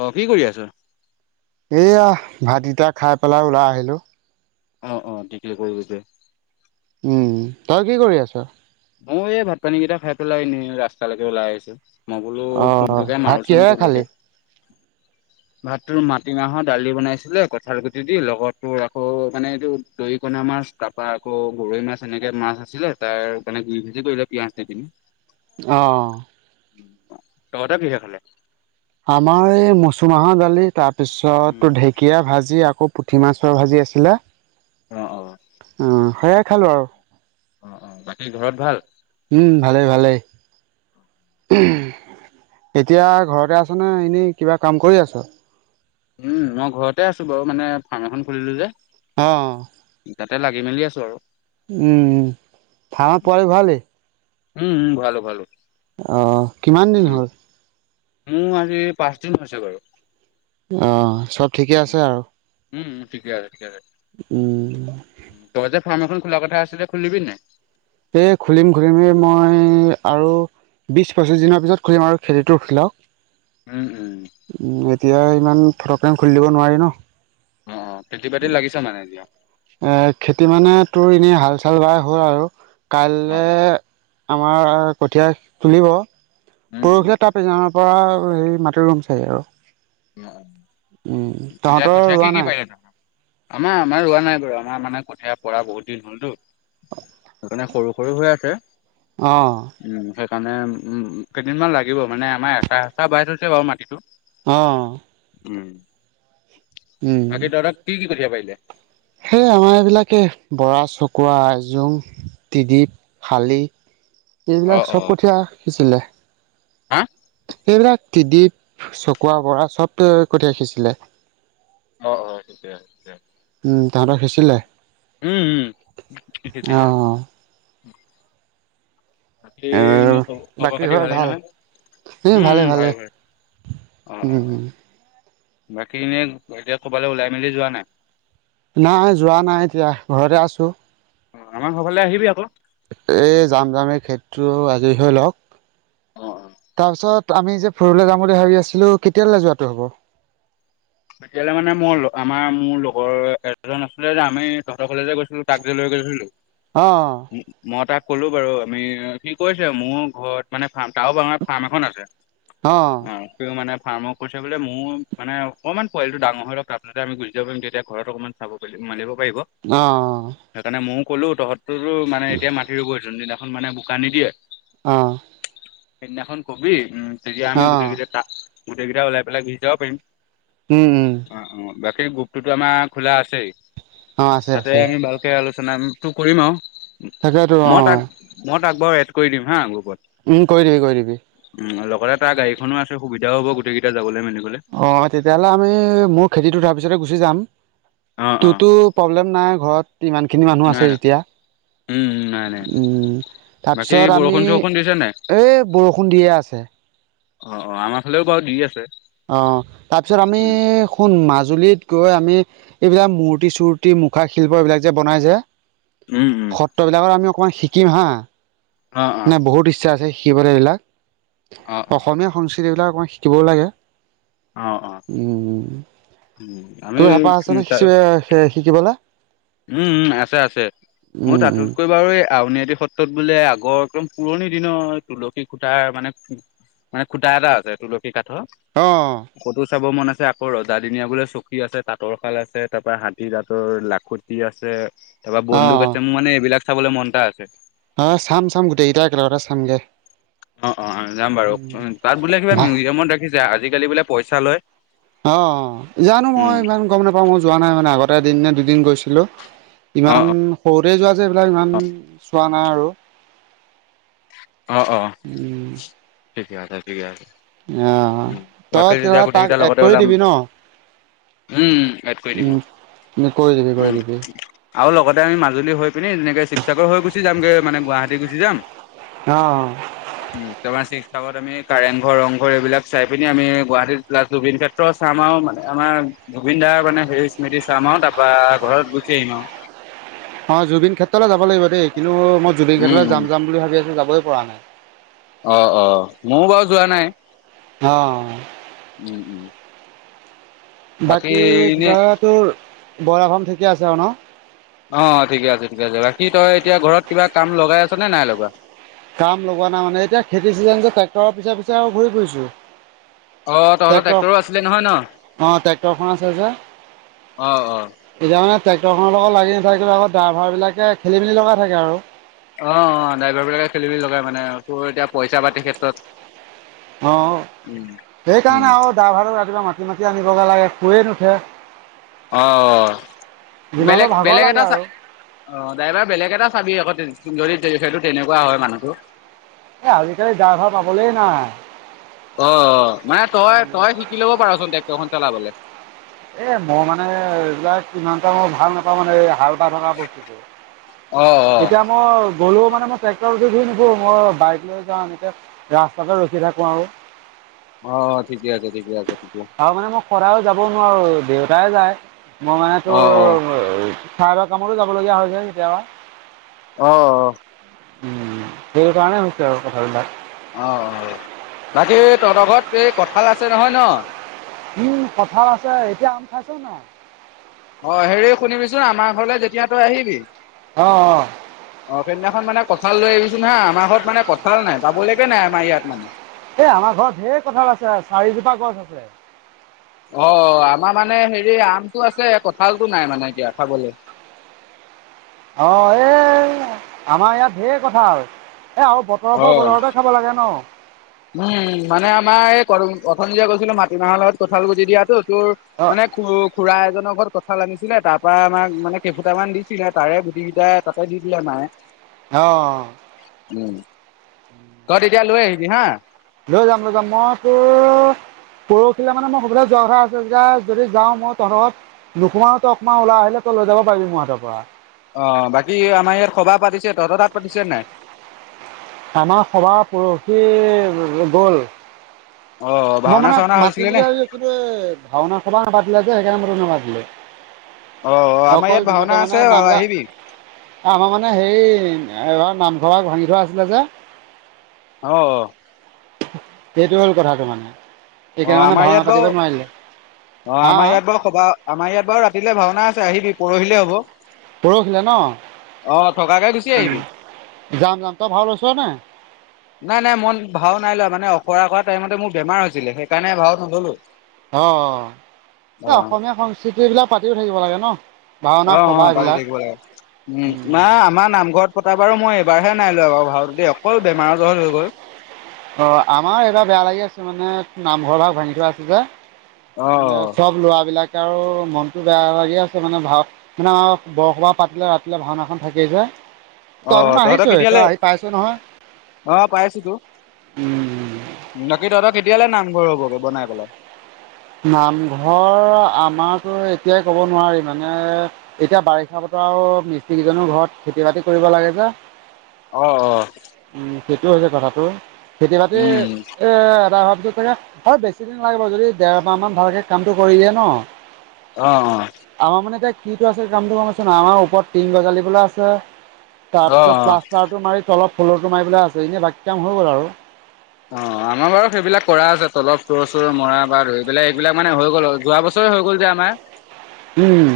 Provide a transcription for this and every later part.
অহ কি কৰি আছ? এয়া ভাত কেইতা খাই পেলাই ওলাই আহিলো। অ-অ থিকে কৰিলে দে। উম, তই কি কৰি আছ? মই এই ভাত পানী কেইটা খাই পেলাই নি ৰাস্তালৈকে ওলাই আহিছো। মই বোলো অ ফোনটোকে ভাত মাৰোচোন কিহেৰে খালি তোলৈকে। [inaudible] ভাত তোৰ মাটিমাহৰ দালি বনাইছিলে কঁঠাল গুটি দি লগতো আকৌ মানে এইটো দৰিকণ মাছ, মাছ তাৰপা আকৌ গৰৈ মাছ এনেকে মাছ আছিলে তাৰ মানে গুএই ভাঁজি কৰিলে পিয়াজ দি পিনে। অহ। তহঁতে বিহে খালে। আমাৰ এই মচুৰমাহৰ দালি তাৰপিছত ঢেঁকীয়া ভাজি আ আকৌ পুঠি মাছৰ ভাজি আছিলা অ', সেয়াই খালোঁ আৰু। অ', অ', বাকী ঘৰত ভাল? উম, ভালে ভালে। এতিয়া ঘৰতে আছ' নে এনেই কিবা কাম কৰি আছ'? উম, মই ঘৰতে আছোঁ বাৰু মানে ফাৰ্ম এখন খুলিলোঁ যে। অ', অ'। তাতে লাগি মেলি আছোঁ আৰু। উম, [unintelligible] পোৱালী ভৰালি উম, ভঁৰালো, ভঁৰালো। অ', কিমান দিন হ'ল? উম, আজি পাঁচদিন হৈছেগৈ। অ', চব ঠিকে আছে আৰু। উম, ঠিকে আছ উম। তই যে ফাৰ্ম এখন খোলা কথা আছিলে খুলিবি নাই? এ, খুলিম, খুলিমেই মই আৰু বিচ, পঁচিশ দিনৰ পিছত খুলিম, আৰু খেতিটোৰ [unintelligible] উম, উম। এতিয়া ইমান ফতককে খুলি দিব নোৱাৰি ন'। অ', অ', খেতি বাতিত লাগিছ মানে এতিয়া? এ, খেতি মানে তোৰ এনেই হাল, চাল বাই হ'ল আৰু। অ', কাইলে অ', আমাৰ কঠীয়া তুলিব, উম, উম, পৰহিলৈ তাৰ পিছ [unintelligible] পৰা হেৰি মাটি ৰুম চাগে আৰু। উম, এতিয়া তহঁতৰ কঠীয়া কি, ৰোৱা কি নাই পাৰিলা? [unintelligible] আমাৰ, আমাৰ ৰোৱা নাই বাৰু, আমাৰ মানে কঠীয়া পৰা বহুত দিন হ'লতো। [unintelligible] সৰু, সৰু হৈ আছে। অ'। [unintelligible] কেইদিনমান লাগিব, মানে আমাৰ এচাহ, এচাহ বাই থৈছে বাৰু মাটিটো। অ'। উম, বাকী তহঁতৰ কি, কি কঠীয়া পাৰিলে? সেইয়া আমাৰ এইবিলাকে বৰা চকুৱ আইজোং টিডিপ শালি। অ', এইবিলাক চব অ', কঠীয়া সিঁচিলে। [unintelligible] সেইবিলাক তিডিপ চকুৱা, বৰা চব কঠীয়া সিঁচিলে। অ', অ', এতিয়া এয়া। উম, তহঁতৰ সিঁচিলে? উম, উম, সিঁচিচিলে। অঁ বাকী অ', [unintelligible] খবৰ বাকী খাতি ঘৰত ভালেই ভাল নহয়? এই উম, ভালে ভালে ভাই, ভাই অ', অ', উম অ'। বাকী এনে এতিয়া ক'ৰবালৈ ওলাই মেলি যোৱা নাই? নাই, যোৱা নাই এতিয়া, ঘৰতে আছোঁ। অ', আমাৰ ঘৰফালে আহিবি আকৌ। এই যাম যাম এই খেতটো আজৰি হৈ লওঁক, অ' তাৰপিছত আমি যে ফুৰিবলৈ যাম বুলি ভাবি আছিলোঁ, কেতিয়ালৈ যোৱাটো হ'ব? এতিয়াললে মানে মই আমাৰ মোৰ লগৰ এটজন আছিলে যে আমি তহঁতৰ কলেজে গৈছিলোঁ তাক যে লৈ গৈছিলোঁ। অ উম, মই তাক ক'লো বাৰু আমি সি কৈছে মোৰ ঘৰত মানে ফাৰ্ম তাৰো বঙাৰ ফাৰ্ম এখন আছে অ', তেওঁ মানে ফাৰ্ম কৰিছে বোলে মোৰ মানে অকণমান পোৱালটো ডাঙৰ হৈ লওক তাৰপিছতে আ গুচি য যাম তেতিয়া ঘৰত অকমান চাবি মানিব। পাৰিব অ সেইকাৰণে ময়ো ক'লো তহঁতোটো মানে এতিয়া মাতি ৰগৈ যোনদিনা। এখন মানে বোকা নিদিয়ে। অ'। সেইদিনাখন ক'বি উম, তেতিয়া আমি অ গোটেই কেইটাই তাত গোটেইকেইটা ওলাই পেলাই গুচি যাব পাৰিম। উম উম অ অ বাকী গ্ৰুপটোতো আমাৰ খোলা আছেই। অ আছে তাতে আছে আমি ভালকে আলোচনাটো কৰিম আৰু তাকেতো অ মই তাক মই তাক বাৰু এড কৰি দিম হা গ্ৰুপত। উম, কৰি দিবি, কৰি দিবি। উম, লগতে তাৰ গাড়ীখনো আছে সুবিধাও হ'ব গোটেইকেইটা যাবলৈ মানে। অ', তেতিয়াহ'লে আমি মোৰ খেতিটোত আহাৰ পিছতে গুচি যাম। অ অ তোৰটো প্ৰব্লেম নাই ঘৰত ইমানখিনি মানুহ নাই আছে নাই যেতিয়া। উম, বাকী তাৰপিছত আমি বৰষুণ চৰষুণ দিছে নাই এই বৰষুণ দিয়ে আছে। অ', অ', আমাৰ ফালেয়ো বাৰু দি আছে। অ', তাৰপিছত আমি উম শুন, মাজ জুলিত গৈ আমি এইবিলাক মূৰ্তি, চূৰ্তি, মুখাশিল্প এইবিলাক যে, বনাই যে উম উম সত্ৰবিলাকৰ আমি অকমান শিকিম হা। অ অ নে, বহুত ইচ্ছা আছে শিকিবলে এইবিলাক। অ অসমীয়া সংস্কৃতিবিলাক অকমান শিকিবয়ো লাগে। অ অ অ উম, উম আমি তোৰ হেঁপাহ উম আছেনে? তাৰ [unintelligible] কি কলা। উম, উম আছে, আছে। মোৰ উম, উম, তাতোতকৈ বাৰু এই আউনী সত্ৰত বোলে আগৰ একদম পুৰণি দিনৰ তুলসী খূটাৰ মানে মানে খুটা এটা আছে, তুলসী কাঠৰ। অ', [unintelligible] চাব মন আছে, আকৌ ৰজাদিনীয়া বোলে চকী আছে, তাঁতৰ শাল আছে, তাৰপা হাতী দাঁতৰ লাখুত আছে তাপা বন্দুক অ', আছে, মোৰ মানে এইবিলাক চাবলৈ মন এটা আছে। অ', চাম, চাম গোটেইকেইটা একেলগতে চামগে। অ', অ', অ', যাম বাৰু, তাত বোলে কিবা ভা মিউজিয়ামত ৰাখিছে আজিকালি বোলে পইচা লয়। অ', জানো, মই উম ইমান গম নাপাওঁ, মই যোৱা নাই মানে আগতে এদিন নে, দুদিন গৈছিলোঁ। অ ইমান সৰুতে যোৱা যে, এইবিলাক ইমান চোৱা নাই আৰু। অ অ ঠিকে আছে ঠিকে আছে আহ উ তই বাকী যেতিয়া তেৰা গোটেই তাক কেইটা এড লগতে কৰি ওলাম দিবি ন উম এড কৰি দিম উম কৰি দিবি কৰি উম। দিবি আৰু লগতে আমি মাজুলী হৈ পিনি যেনেকে শিৱসাগৰ হৈ গুচি যামগে মানে গুৱাহাটী গুচি যাম। অ উ তোমাৰ [unintelligible] আমি কাৰেংঘৰ ৰংঘৰ এইবিলাক চাই পিনি আমি গুৱাহাটীত প্লাছ জুবিন ক্ষেত্ৰ চাম আৰু মানে আমাৰ জুবিন দাৰ মানে হেৰি স্মৃতি চাম। অ' তাৰপৰা ঘৰত গুচি আহিম আৰু। অ' জুবিন ক্ষেত্ৰলৈ যাব লাগিব দেই কিন্তু মই জুবিন ক্ষেত্ৰলৈ উম, যাম-যাম বুলি ভাবি আছো যাবই পৰা নাই। অ', অ', ময়ো বাৰু যোৱা নাই। [unintelligible] উম, উম। বাকী [unintelligible] বইলাৰ ফাৰ্ম ঠিকে আছে আৰু ন? অ', ঠিকে আছে, ঠিকে আছে বাকী তই এতিয়া ঘৰত কিবা কাম লগাই আছ নে নাই লগোৱা? কাম লগোৱা নাই, মানে এতিয়া খেতি চিজন যে, ট্ৰেক্টৰৰ পিছে, পিছে আৰু ঘূৰি ফুৰিছোঁ। অ' তহঁতৰ ট্ৰেক্টৰো আছিলে নহয় ন। অ', ট্ৰেক্টৰখন আছে যে অ'। এতিয়া মানে ট্ৰেক্টৰখনৰ লগত লাগি নাথাকিলে আকৌ ড্ৰাইভাৰ বিলাকে খেলি মেলি লগাই থাকে আৰু। অ'- অ' ড্ৰাইভাৰ বিলাকে খেলিমেলি লগাই মানে তোৰ এতিয়া পইচা পাতিৰ ক্ষেত্ৰত। অ', উম, উম, সেইকাৰণে আৰু ড্ৰাইভাৰটোক ৰাতিপুৱা মা মাতি- মাতি আনিবগে লাগে শুইয়েই নুঠে। অ'। যিমানবোৰ বেলেগ- ভাগৰ বেলেগ লাগে এটা চা আৰু অ' ড্ৰাইভাৰ বেলেগ এটা চাবি আকৌ তে [unintelligible] সেইটো তেনেকুৱা হয়, মানুহটো এ আজিকালি ড্ৰাইভাৰ পাবলেই নাই। অ', মানে তই, তই শিকি ল'ব পাৰচোন, ট্ৰেক্টৰখন চলাবলে। এ মই মানে এইবিলাক ইমানটা মই ভাল নাপাওঁ মানে এই হাল [unintelligible] অ অ এতিয়া মই গ'লেও মানে মই ট্ৰেক্টৰ উঠি গুৰি নুফুৰো মই বাইক লৈ যাওঁ এনেকৈ ৰাস্তাতে ৰখি থাকোঁ আৰু। [inaudible] অ' ঠিকে আছে-ঠিকে আছে। ঠিকে আৰু মানে মই সদাইও যাব নোৱাৰো দেউতাই যায় মই মানে অ তোৰ [unintelligible] অ কামটো যাবলগীয়া হয় যে কেতিয়াবা। অ', অ'। উম, সেই কাৰণে হৈছে আৰু কথাবিলাক। অ', বাকী তহঁতৰ ঘৰত এই কঁঠাল আছে নহয় ন? উম, কঠাল আছে এতিয়া আম খাইছ নাই। অ' হেৰি শুনিবিচোন আমাৰ ঘৰলৈ যেতিয়া তই আহিবি অঁ অঁ অ', সেইদিনাখন মানে কঁঠাল লৈ আহিবিচোন হা, আমাৰ ঘৰত মানে কঁঠাল নাই, পাবলৈকে নাই আমাৰ ইয়াত মানে। এ আমাৰ ঘৰত ধেৰ কঠাল আছে চাৰিজোপা গছ আছে। অ', আমাৰ মানে হেৰি আমটো আছে, কঁঠালটো নাই মানে এতিয়া খাবলে। অ' এই আমাৰ ইয়াত ধেৰ কঠাল। এ আৰু বতৰৰ ফল অ বতৰতে খাব লাগে ন। উম, মানে আমাৰ এই অথনি যে কৈছিলোঁ মাটিমাহৰ লগত কঁঠাল গুটি দিয়াতো। তোৰ অঁ মানে খু-খুৰা এজন ঘৰত কঁঠাল আনিছিলে তাৰ পৰা আমাক মানে কেইফুতামান দিছিলে তাৰে গুটি কেইটা তাতে দি দিলে মায়ে। অ'। উম, তই তেতিয়া লৈ আহিবি হা। লৈ যাম, লৈ যাম মই তোৰ পৰহিলে মানে মোৰ সৌফালে যোৱা কথা আছে যে, যদি যাওঁ মই তহঁতৰ ঘৰত নোসোমাওঁ তই অকণমাণ উলাই আহিলেই লৈ যাব পাৰিবি মোৰ হাতৰ পৰা। অ', বাকী আমাৰ ইয়াত সবাহ পাতিছে, তহঁতৰ তাত পাতিছেনে নাই? আমাৰ সবাহ পৰহি গ'ল। অ', মই ভাওনা মানে চাওনা মাতিম হৈছিলে বুলি নে? ভাবিছিলোঁ, কিন্তু এই ভাওঁনা, সবাহ নেপাতিলে যে, সেইকাৰণে মই তোক নামাতিলোঁ। অ', অ আমাৰ অকল ইয়াত দিনতে ভাওনা মানে আছে নাম বাৰু গায়, আহিবি আমাৰ মানে হেই এবাৰ নামঘৰ ভাগ ভাঙি থোৱা আছিলে যে অ', অ'। সেইটো হ'ল কথাটো মানে। অ', সেইকাৰণে মানে আমাৰ ভাওনা ইয়াত বাৰু, পাতিব নোৱাৰিলে অ', হা আমাৰ ইয়াত বাৰু সবাহ আমাৰ ইয়াত বাৰু ৰাতিলে ভাওঁনা আ আহিবি, পৰহিলে হ'ব। পৰহিলে ন? অ', থকাকে গুচি আহিবি। উম, যাম, যাম। তই ভাওঁ লৈছনে নাই? নাই, নাই মই ভাওঁ নাই লোৱা, মানে অখৰা কৰা টাইমতে মোৰ বেমাৰ হৈছিলে, সেইকাৰণে ভাওঁ নললোঁ। অ', এই অসমীয়া সংস্কৃতি বিলাক পাতিয়ো থাকিব লাগে ন? ভাওনা অ', সবাহ অ', পাতি এইবিলাক থাকিব লাগে, উম, মা আমাৰ নামঘৰত [unintelligible] বাৰু মই এবাৰহে নাই লোৱা বাৰু ভাওঁ দেই, অকল বেমাৰৰ জৰ হৈ গ'ল। অ', আমাৰ এইবাৰ বেয়া লাগি আছে মানে নামঘৰ ভাগ ভাঙি থোৱা আছে যে। অ এ, চব ল'ৰাবিলাক কে আৰু মনটো বেয়া লাগি আছে, মানে ভাওঁ-মানে বৰসবাহ পাতিলে ৰাতিলে ভাওঁনাখন থাকেই যে। তই দেখোন অ', তহঁতক আহিছই তই কেতিয়ালে, আহি পাইছই নহয় অ', পাইছোঁতো। উম বাকী তহঁতৰ তেতিয়ালে নামঘৰ হ'বগৈ বনাই পেলাই? নামঘৰ আমাৰতো এতিয়াই ক'ব নোৱাৰি মানে এতিয়া বাৰিষা বতৰ আৰু মিস্ত্ৰী কেইজনৰ ঘৰত খেতি-বাতি কৰিব লাগে যে অ, অ, উম সেইটো হৈছে কথাটো খেতি বাতি উম এ এটা হ হয় বেছি দিন লাগিব যদি দেৰমাহ মান ভালকে কামটো কৰি দিয়ে ন আহ, অ, আমাৰ মানে এতিয়া কিটো আছে কামটো কম আছে ন আমাৰ ওপৰত টিন গজালি বোলো আছে। অ তাৰপিছত অ। প্লাষ্টাৰটো মাৰি অলপ ফুলৰটো মাৰিবলৈ আছে এনে বাক কাম হৈ গ'ল আৰু অ আমাৰ বাৰু সেইবিলাক কৰা আছে তলপ চোৰ চোৰ মৰা বা ধৰি পেলাই এইবিলাক মানে হৈ গ'ল যোৱা বছৰ। হৈ গল দে আমাৰ উম।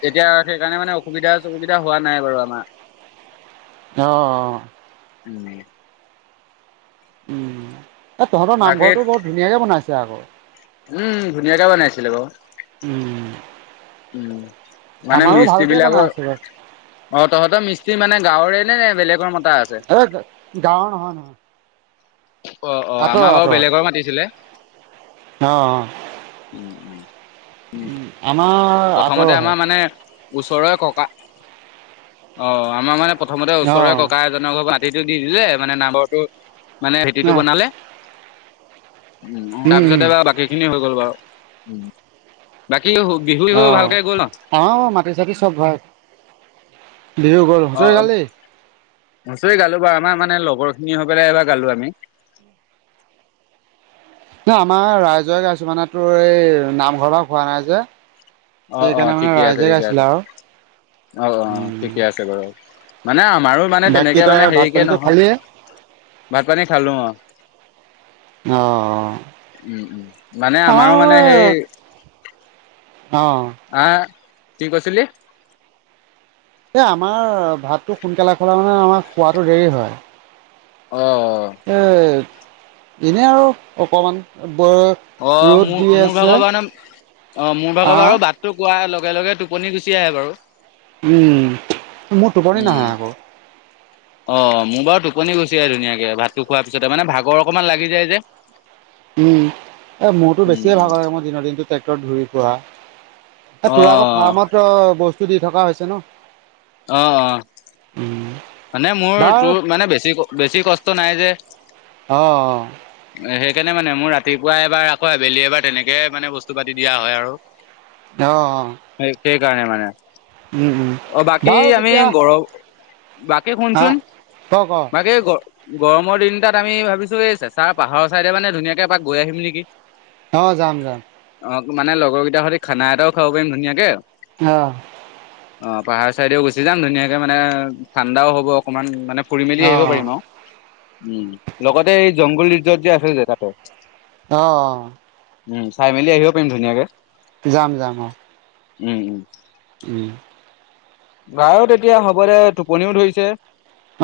তেতিয়া সেইকাৰণে মানে অসুবিধা চসুবিধা হোৱা নাই বাৰু আমাৰ আহ, উম। উম এ তহঁতৰ বাকী নামঘৰটো বহুত ধুনীয়াকে বনাইছে আকৌ উম ধুনীয়াকে বনাইছিলে বাৰু উম, উম মানে আমাৰো মিস্ত্ৰী ভালকে বনাই বিলাকৰ আছে বাৰু। অ তহঁতৰ মস্ত্ৰী মানে গাঁৱৰে নে নে বেলেগ এ গাৱঁৰ নহয় নহয় অ অ আঁতৰৰ আমাৰ বাৰু আঁতৰৰ বেলেগৰ মাতিছিলে অ উম উম উ আমাৰ প্ৰথমতে আঁতৰহে আমাৰ মানে ওচৰৰে ককা অ আমাৰ মানে প্ৰথমতে ওচৰৰেৰে অ', ককা এজনৰ ঘ খেতিটো দি দিলে মানে নাম্বৰটো মানে খেতিটো উম, বনালে উ উম। তাৰপিছতে বাৰু বাকী খিনি হৈ গ'ল বাৰু বাকী বিহু আহ ভালকে গ'ল ন অ মাটি ছাতি চব হয় বিহু গল হুচৰি গালি নচৰি গালো বাৰু আমাৰ মানে লগৰ খিনি হৈ পেলাই এবাৰ গালো আমি উ ন আমাৰ ৰাইজৰে গাইছো মানে তোৰ এই নামঘৰ [unintelligible] হোৱা নাই যে অ অ সেইকাৰণে মানে ঠিকে আছে ৰাইজে ঠিকে আছে গাইছিলে আৰু অ অ উম ঠিকে আছে বাৰু মানে আমাৰো মানে বাকী তেনেকে তই মানে ভাত হেৰিকে পানীটো নহয় খালিয়ে ভাত পানী খালো অ অ' উম উম মানে আমাৰো মানে সেই অ আহ কি কৈছিলি এ আমাৰ ভাতটো সোনকালে খালা মানে আমাৰ খোৱাটো দেৰি হয় অ এ এনে আৰু অকমান অ ৰ'দ মোৰ দি মোৰ আছে ভাগৰ মানে অ মোৰ ভাগৰ আহ বাৰো বাট টো কোৱাই লগে লগে টোপনি গুচি আহে বাৰু। উম মোৰ টোপনি নাহে আকৌ। অহ মোৰ বাৰু টোপনি গুচি আহে ধুনীয়াকে ভাতটো খোৱাৰ পিছতে মানে ভাগৰ অকমান লাগি যায় যে। উম এ মোৰতো উম বেছিয়ে উম ভাগ লাগে মই দিনৰ দিনটো ট্ৰেক্টৰত ঘূৰি। এ অ তোৰ আকৌ ফাৰ্মত বস্তু দি থকা হৈছে ন। অহ অহ। উম। মানে মোৰ বাৰু তোৰ মানে বেছি বেছি কষ্ট নাই যে অ', মানে। সেইকাৰণে মানে মোৰ ৰাতিপুৱা এবাৰ আকৌ আবেলি এবাৰ তেনেকে মানে বস্তু পাতি দিয়া হয় আৰু। অহ অহ। সেই সেইকাৰণে মানে অ বাকী বাৰু আমি তেতিয়া গৰম। বাকী আহ শুনচোন ক ক বাকী গ। গৰমৰ দিন এটাত আমি ভাবিছোঁ এই চেঁচা পাহাৰৰ চাইডে মানে ধুনীয়াকে এপাক গৈ আহিম নেকি। অহ যাম যাম। অহ মানে লগৰকেইটাৰ সৈতে খানা এটাও খাব পাৰিম ধুনীয়াকে। অহ। অহ পাহাৰ চাইডেও গুচি যাম ধুনীয়াকে মানে ঠাণ্ডাও হ'ব অকনমান মানে। ফুৰি মেলি আহিব অ', পাৰিম আও উম লগতে এই জংঘল ৰিজৰ্ট যে আছে যে তাতে। অহ। উম চাই মেলি আহিব পাৰিম ধুনীয়াকে। যাম যাম অহ। উম উম। উম। যাওঁ তেতিয়া হ'ব দে টোপনিও ধৰিছে।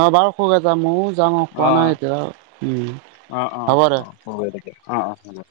অ বাৰু খু যাম ময়ও যাম অ খোৱা নাই এতিয়া উ অ অ হ'ব দে হ'ব অ অ অ